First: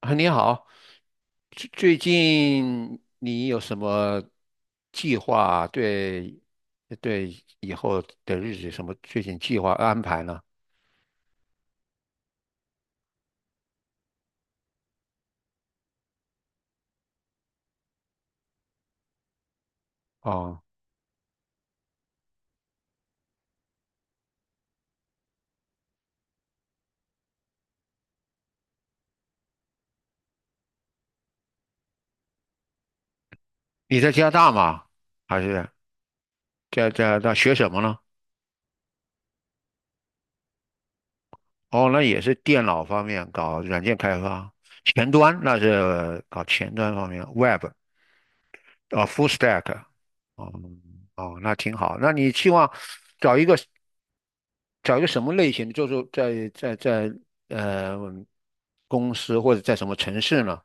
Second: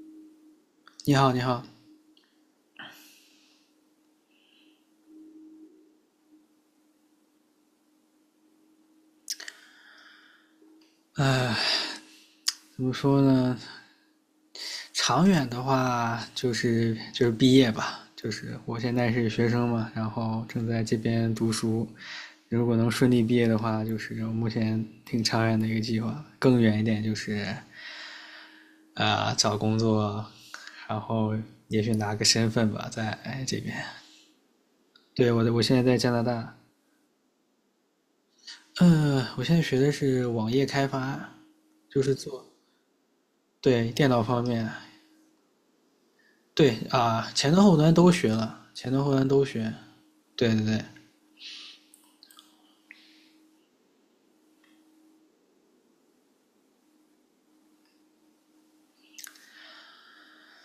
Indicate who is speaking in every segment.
Speaker 1: 啊，你好，
Speaker 2: 你好，你好。
Speaker 1: 最近你有什么计划？对，对以后的日子什么最近计划安排呢？
Speaker 2: 怎么说呢？长远的话，就是毕业吧，就是我现在是学生嘛，然后
Speaker 1: 哦，
Speaker 2: 正在这边读书。如果能顺利毕业的话，就是我目前挺长远的一个计划。更远一点就是，找工作，然后也许拿个身份吧，在这边。
Speaker 1: 你在加拿大吗？
Speaker 2: 对，
Speaker 1: 还
Speaker 2: 我
Speaker 1: 是
Speaker 2: 现在在加拿大。
Speaker 1: 在大学什么呢？
Speaker 2: 嗯，我现在学的是网页开发，
Speaker 1: 哦，那
Speaker 2: 就是
Speaker 1: 也是
Speaker 2: 做
Speaker 1: 电脑方面搞软
Speaker 2: 对，
Speaker 1: 件
Speaker 2: 电
Speaker 1: 开
Speaker 2: 脑方
Speaker 1: 发，
Speaker 2: 面。
Speaker 1: 前端那是搞
Speaker 2: 对
Speaker 1: 前端方
Speaker 2: 啊、
Speaker 1: 面
Speaker 2: 前
Speaker 1: ，Web
Speaker 2: 端后端都学了，前端
Speaker 1: 啊
Speaker 2: 后端
Speaker 1: ，Full
Speaker 2: 都学。
Speaker 1: Stack。哦
Speaker 2: 对对对。
Speaker 1: 哦，那挺好。那你希望找一个？找一个什么类型的，就是在呃公司或者在什么城市呢？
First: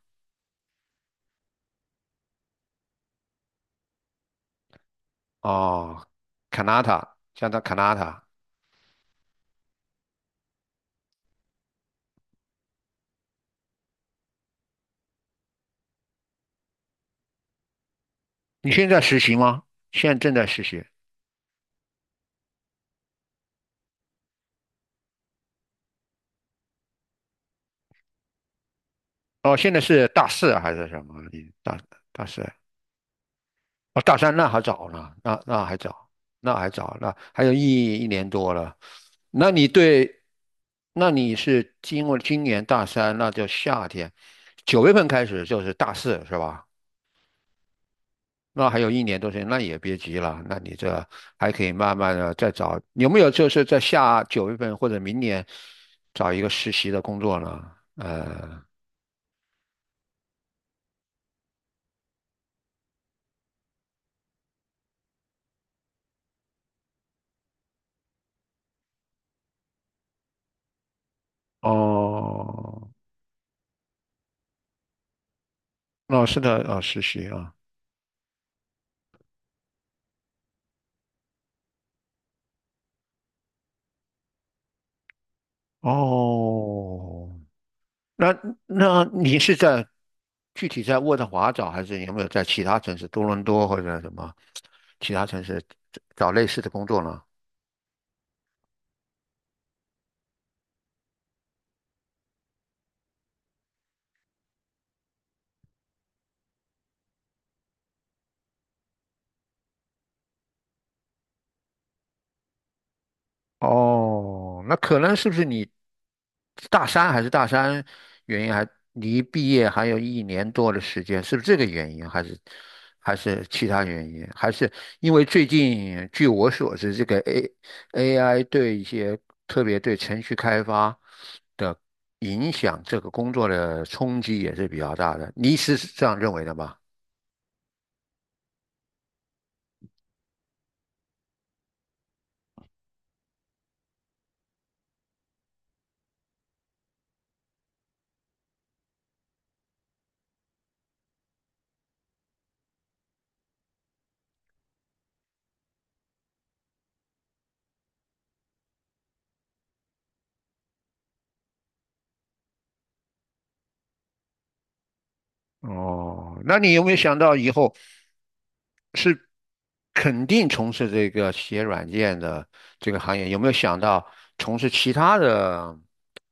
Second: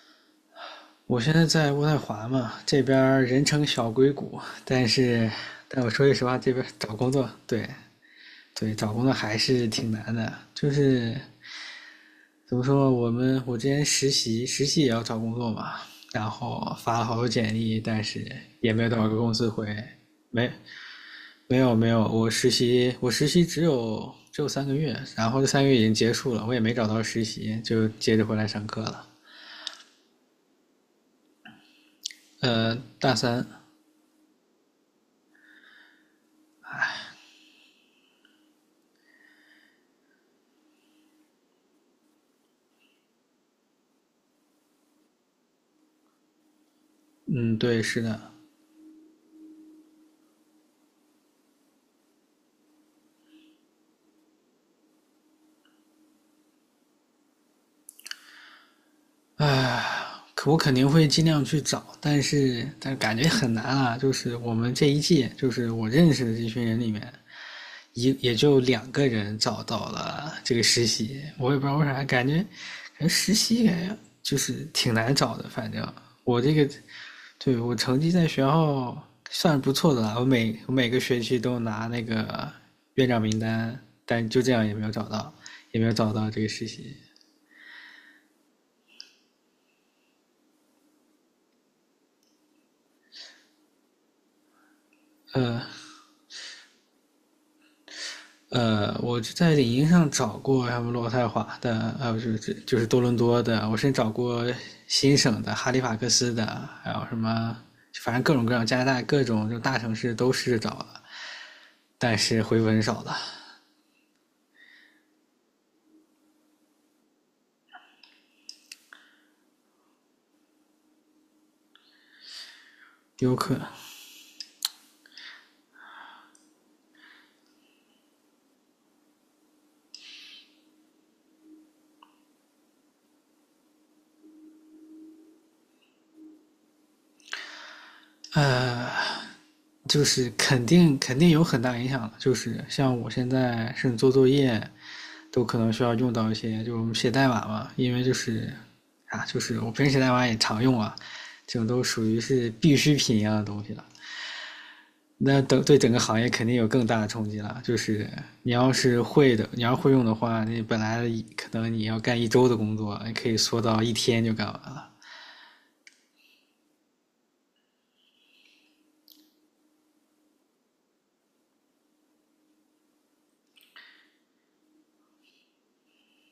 Speaker 2: 我现在在渥太华嘛，这边儿人称小硅谷。但是，但我
Speaker 1: 哦
Speaker 2: 说句实话，这
Speaker 1: c a
Speaker 2: 边儿
Speaker 1: n a t
Speaker 2: 找
Speaker 1: a
Speaker 2: 工作，
Speaker 1: 加拿大
Speaker 2: 对
Speaker 1: c a n a t a
Speaker 2: 对，找工作还是挺难的。就是怎么说，我之前实习，实习也要找工作嘛，然后发了好多简历，但是
Speaker 1: 你
Speaker 2: 也没
Speaker 1: 现
Speaker 2: 有多
Speaker 1: 在
Speaker 2: 少个
Speaker 1: 实
Speaker 2: 公
Speaker 1: 习
Speaker 2: 司
Speaker 1: 吗？
Speaker 2: 会。
Speaker 1: 现在正在
Speaker 2: 没
Speaker 1: 实习。
Speaker 2: 没有，没有，我实习只有三个月，然后这三个月已经结束了，我也没找到实习，就接着回来上课了。
Speaker 1: 哦，现在是大四啊还是什么？大四？
Speaker 2: 大三。
Speaker 1: 哦，大三那还早呢，那还早，那还早，那还有一年多了。那你对，那你是经过今年大三，那就夏天，九月份开始就是大四是吧？
Speaker 2: 嗯，对，是的。
Speaker 1: 那还有一年多时间，那也别急了，那你这还可以慢慢的再找，有没有就是在下九月份或者明年找一个实习的工作呢？
Speaker 2: 可我肯定会尽量去找，但是感觉很难啊，就是我们这一届，就是我认识的这群人里面，也就两个人找到了这个实习。我也不知道为啥，感觉
Speaker 1: 哦，
Speaker 2: 感觉实习感觉就是挺难找的。反正
Speaker 1: 哦，是
Speaker 2: 我这
Speaker 1: 的，
Speaker 2: 个
Speaker 1: 实习啊，
Speaker 2: 对，我成绩在学校算不错的了，我每个学期都拿那个院长名单，但就这样也没有找到，这个实习。
Speaker 1: 哦，那那你是在具体在渥太华找，还是有没有在其他城市，多伦多或者什么其他城市
Speaker 2: 呃
Speaker 1: 找类似的工作呢？
Speaker 2: 我就在领英上找过什么渥太华的，还有就是多伦多的。我甚至找过新省的哈利法克斯的，还有什么，反正各种各样加拿大各种就大城市都试着找了，但是回文少了，
Speaker 1: 哦，那可能是不是你大三原因还离毕业还有一年多的时间，是不是这个原因，还是还
Speaker 2: 丢
Speaker 1: 是
Speaker 2: 课。
Speaker 1: 其他原因，还是因为最近据我所知，这个 AI 对一些特别对程序开发的影响，这个工作的冲击也是比较大的，你是这样认为的吗？
Speaker 2: 就是肯定有很大影响的，就是像我现在甚至做作业，都可能需要用到一些，就是我们写代码嘛，因为就是啊，就是我平时写代码也常用啊，这种都属于是必需品一样的东西了。那等对整个行业肯定有更大的冲击了，就是你要是会的，你要会用的话，你本来可能你要干1周的工作，你可以缩到1天就干完了。
Speaker 1: 哦，那你有没有想到以后？是肯定从事这个写软件的这个行业，有没有想到从事其他的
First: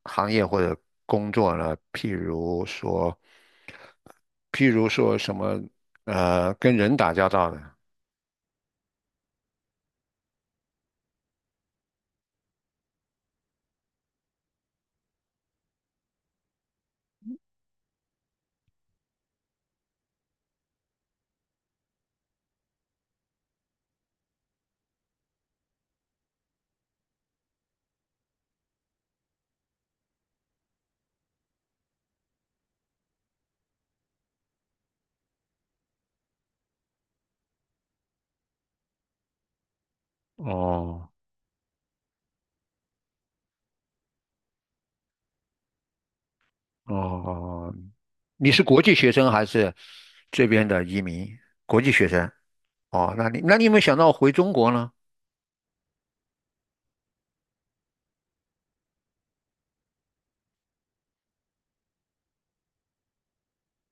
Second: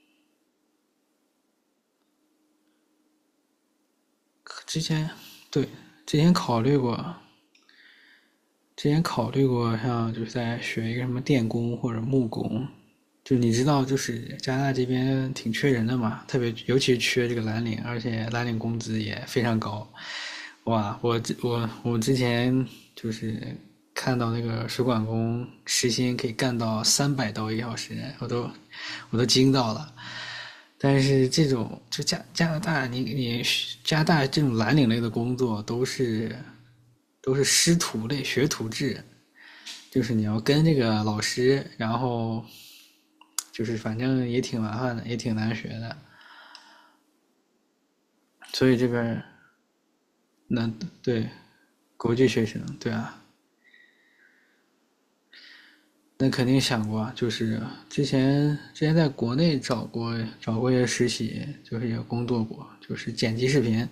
Speaker 1: 行业或者工作呢？譬如说，譬
Speaker 2: 之
Speaker 1: 如
Speaker 2: 前
Speaker 1: 说什么
Speaker 2: 对，之前考
Speaker 1: 跟
Speaker 2: 虑
Speaker 1: 人
Speaker 2: 过，
Speaker 1: 打交道的。
Speaker 2: 之前考虑过，像就是在学一个什么电工或者木工，就你知道，就是加拿大这边挺缺人的嘛，特别尤其是缺这个蓝领，而且蓝领工资也非常高。哇，我之前就是看到那个水管工时薪可以干到300刀1小时，我都惊到了。但是这种就加拿大，你加拿大这种蓝领类的工作都是师徒类、学徒制，就是你要跟这个
Speaker 1: 哦
Speaker 2: 老师，然后就是反正也挺麻烦的，也挺难学的。
Speaker 1: 哦，你是
Speaker 2: 所以
Speaker 1: 国
Speaker 2: 这
Speaker 1: 际学
Speaker 2: 边
Speaker 1: 生还是这边
Speaker 2: 那
Speaker 1: 的移民？
Speaker 2: 对
Speaker 1: 国际学
Speaker 2: 国际
Speaker 1: 生。
Speaker 2: 学生，对
Speaker 1: 哦，
Speaker 2: 啊。
Speaker 1: 那你有没有想到回中国呢？
Speaker 2: 那肯定想过啊，就是之前在国内找过一些实习，就是也工作过，就是剪辑视频。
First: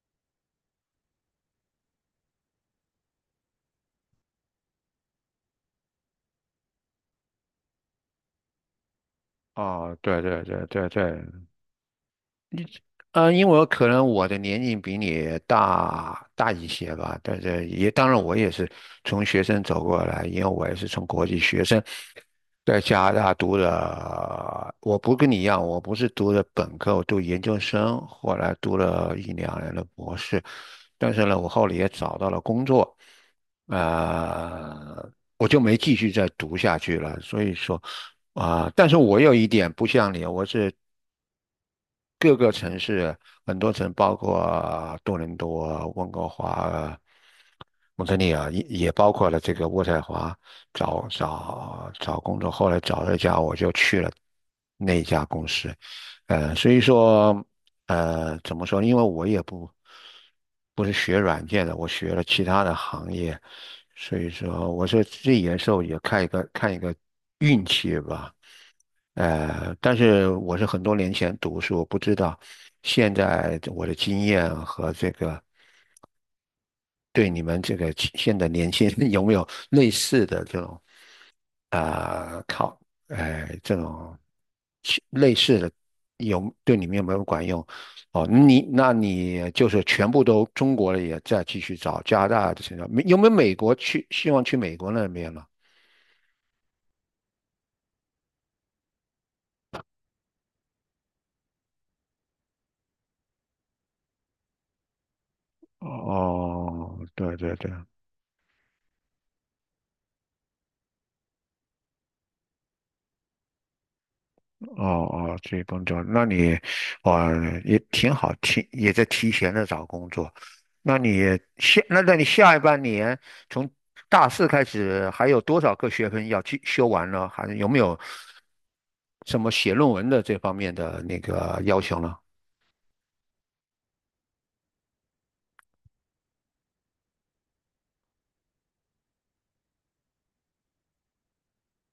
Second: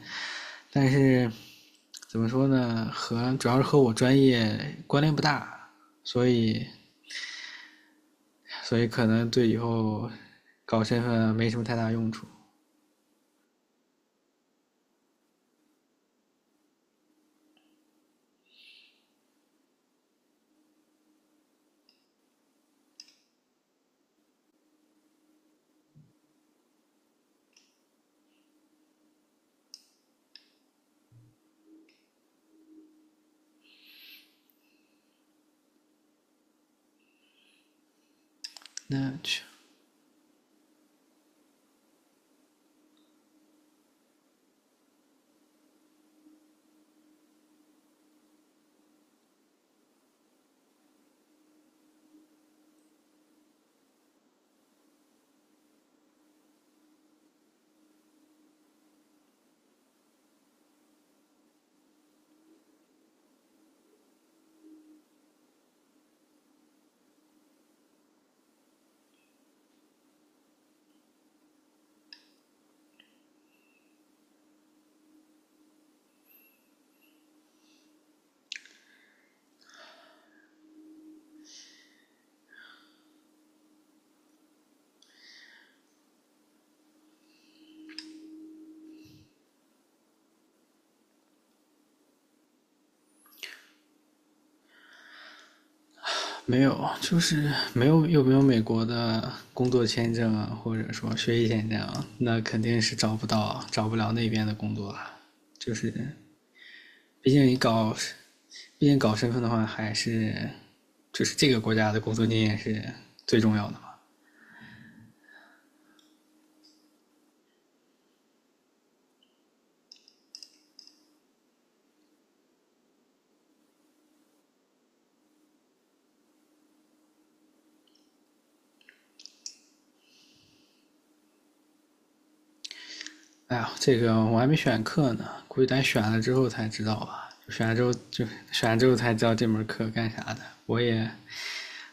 Speaker 2: 但是怎么说呢，主要是和我专业关联不大，所以所以可能对以
Speaker 1: 哦，
Speaker 2: 后
Speaker 1: 对对对
Speaker 2: 搞
Speaker 1: 对
Speaker 2: 身
Speaker 1: 对，
Speaker 2: 份没什么太大用处。
Speaker 1: 因为我可能我的年龄比你大一些吧，但是也当然我也是从学生走过来，因为我也是从国际学生在加拿大读的，我不跟你一样，我不是读的本科，我读研究生，后来读了一两年的博士，但是呢，我后来也找到了工作，呃，我就没继续再读下去了，所以说。但是
Speaker 2: 那
Speaker 1: 我有
Speaker 2: 去
Speaker 1: 一点不像你，我是各个城市，很多城包括多伦多、温哥华、蒙特利尔，也包括了这个渥太华。找工作，后来找了一家，我就去了那一家公司。所以说，怎么说呢因为我也不是学软件的，我学了其他的行业，所以说，我说这有时候也看一个运气吧。但是我是很多年前读，书，我不知道现在我的经验和这个对你们这个现在年轻人 有没有类似的这种啊、考，这种类的有对你们有没有管用？哦，你就是全部都中国的也在继续找加拿大的现在，没有美国去希望去美国那边了？
Speaker 2: 没有，就是没有美国的工作签证啊，或者说学习签证啊，那肯定是找不到，找不了那边的工作啊。就是，
Speaker 1: 哦，
Speaker 2: 毕
Speaker 1: 对
Speaker 2: 竟
Speaker 1: 对
Speaker 2: 你
Speaker 1: 对，
Speaker 2: 搞，毕竟搞身份的话，还是就是这个国家的工作经验是最重要的嘛。
Speaker 1: 哦哦，这己工作，那你哦也挺好，也在提前的找工作。那你下一半年从大四开始，还有多少个学分要去修完呢？还有没有什么写论文的这方面的那个要求呢？
Speaker 2: 哎呀，这个我还没选课呢，估计咱选了之后才知道吧。选了之后才知道这门课干啥的。我也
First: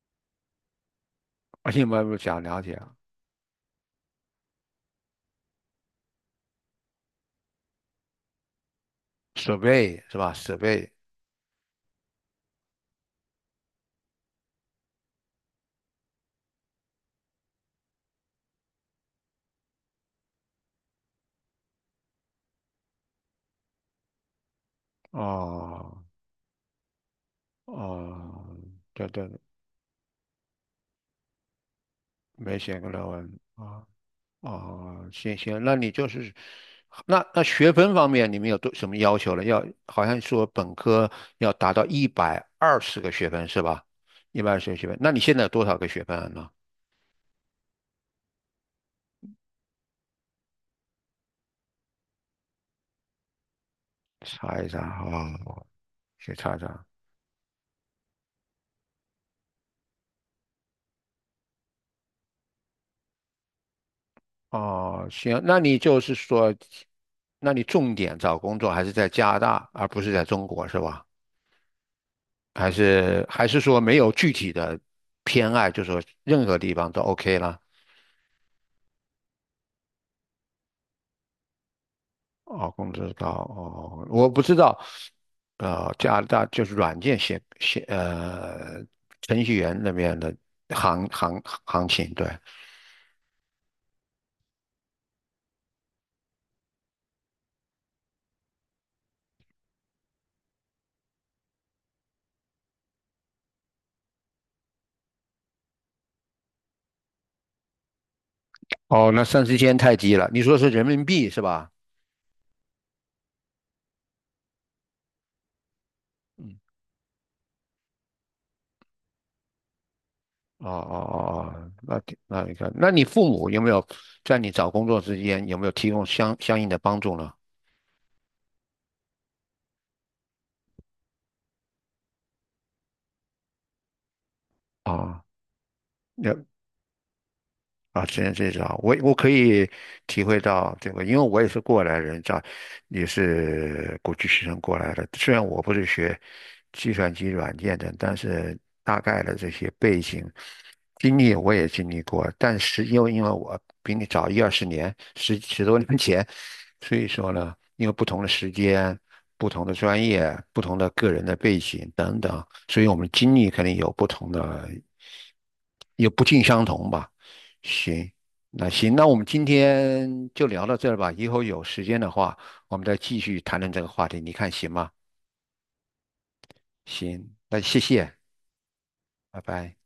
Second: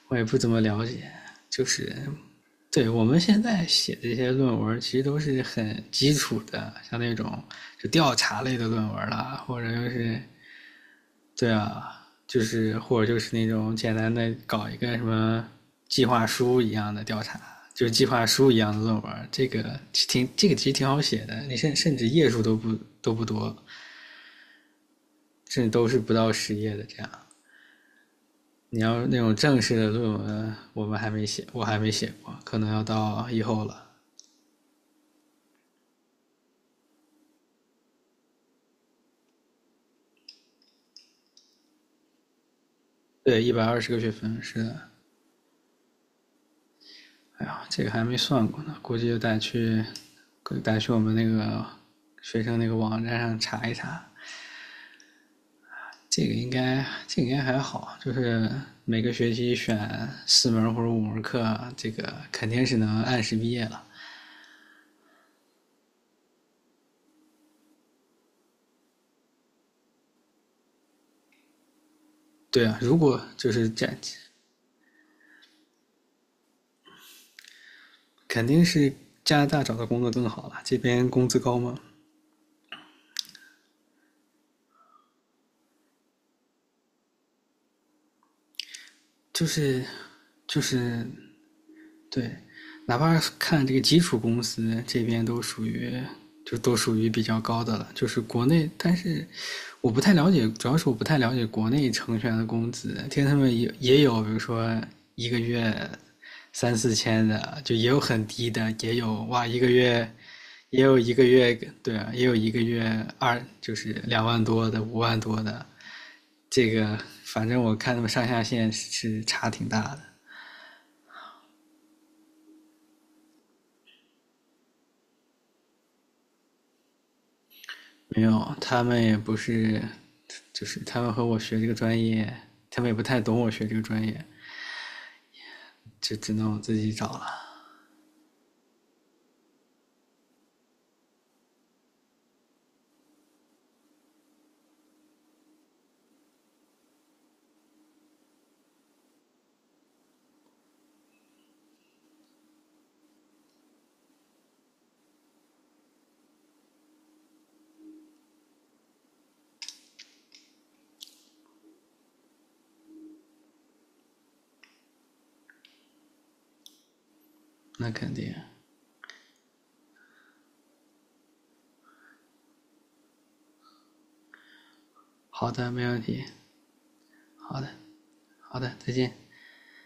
Speaker 2: 我也不怎么了解，就
Speaker 1: 而且有
Speaker 2: 是
Speaker 1: 没有想了解
Speaker 2: 对。
Speaker 1: 啊？
Speaker 2: 我们现在写这些论文，其实都是很基础的，像那种就调查类的论文啦，
Speaker 1: 设
Speaker 2: 或者就
Speaker 1: 备是
Speaker 2: 是
Speaker 1: 吧？设备
Speaker 2: 对啊，就是或者就是那种简单的搞一个什么计划书一样的调查，就是计划书一样的论文。这个挺这个其实挺好写的，你甚至页数都不多，甚至都
Speaker 1: 哦
Speaker 2: 是不到10页的这样。
Speaker 1: 哦，
Speaker 2: 你要
Speaker 1: 对
Speaker 2: 那
Speaker 1: 对，
Speaker 2: 种正式的论文，我们还没写，我还没写过，可
Speaker 1: 没
Speaker 2: 能
Speaker 1: 写
Speaker 2: 要
Speaker 1: 过论
Speaker 2: 到
Speaker 1: 文
Speaker 2: 以后
Speaker 1: 啊。
Speaker 2: 了。
Speaker 1: 哦，行行，那你就是，那学分方面你们有多什么要求了？要好像说本科要达到一百二十个学
Speaker 2: 对，
Speaker 1: 分
Speaker 2: 一
Speaker 1: 是
Speaker 2: 百二
Speaker 1: 吧？
Speaker 2: 十个学
Speaker 1: 一
Speaker 2: 分，
Speaker 1: 百二
Speaker 2: 是
Speaker 1: 十个学
Speaker 2: 的。
Speaker 1: 分，那你现在有多少个学分了呢？
Speaker 2: 哎呀，这个还没算过呢，估计就得去我们那个学生那个网站上查一查。
Speaker 1: 查一查啊，哦去查一查。
Speaker 2: 这个应该还好，就是每个学期选四门或者五门课，这个肯定是能按时毕业了。
Speaker 1: 哦，行，那你就是说，那你重点找工作还是在加拿大，而不是在中国是吧？
Speaker 2: 对
Speaker 1: 还
Speaker 2: 啊。如果
Speaker 1: 是还
Speaker 2: 就
Speaker 1: 是
Speaker 2: 是
Speaker 1: 说
Speaker 2: 这，
Speaker 1: 没有具体的偏爱，就是说任何地方都 OK 了？
Speaker 2: 肯定是加拿大找的工作更好了，这边工资高吗？
Speaker 1: 哦，工资高哦，我不知道，加拿大就是软件写程
Speaker 2: 就
Speaker 1: 序员
Speaker 2: 是，
Speaker 1: 那边的
Speaker 2: 就是
Speaker 1: 行情，对，
Speaker 2: 对，哪怕看这个基础公司这边都属于，比较高的了，就是国内，但是我不太了解，主要是我不太了解国内程序员的工资。听他们也有，比如说一个月三四千的，就也有很低的，也
Speaker 1: 哦，
Speaker 2: 有，
Speaker 1: 那三
Speaker 2: 哇，
Speaker 1: 四
Speaker 2: 一个
Speaker 1: 千太
Speaker 2: 月，
Speaker 1: 低了，你说是人
Speaker 2: 也有
Speaker 1: 民
Speaker 2: 一个
Speaker 1: 币是
Speaker 2: 月，
Speaker 1: 吧？
Speaker 2: 对啊，也有一个月就是2万多的、5万多的。
Speaker 1: 嗯，
Speaker 2: 这个反正我看他们上下限是差挺大的。
Speaker 1: 哦哦哦哦，那挺那你看，那你父母有没有在你找工作之间有没有提供相应的帮助呢？
Speaker 2: 没有，他们也不是，就是他们和我学这个专业，他们也不太懂我学这个专业，
Speaker 1: 哦
Speaker 2: 就只能我自己找了。
Speaker 1: 啊，只能这种，我可以体会到这个，因为我也是过来人，这样也是国际学生过来的。虽然我不是学计算机软件的，但是大概的这些背景经历我也经历过。但是因为我比你早一二十年，十多年前，所以说呢，因为不同的时间、不同的专业、不同的个人的背景等等，所以我们经历肯定有不同的，也不尽相同吧。
Speaker 2: 那
Speaker 1: 行，
Speaker 2: 肯定。
Speaker 1: 那行，那我们今天就聊到这儿吧。以后有时间的话，我们再继续谈论这个话题，你看行吗？
Speaker 2: 好的，没问题。
Speaker 1: 行，那
Speaker 2: 好的。
Speaker 1: 谢谢，
Speaker 2: 好的，再见。
Speaker 1: 拜拜。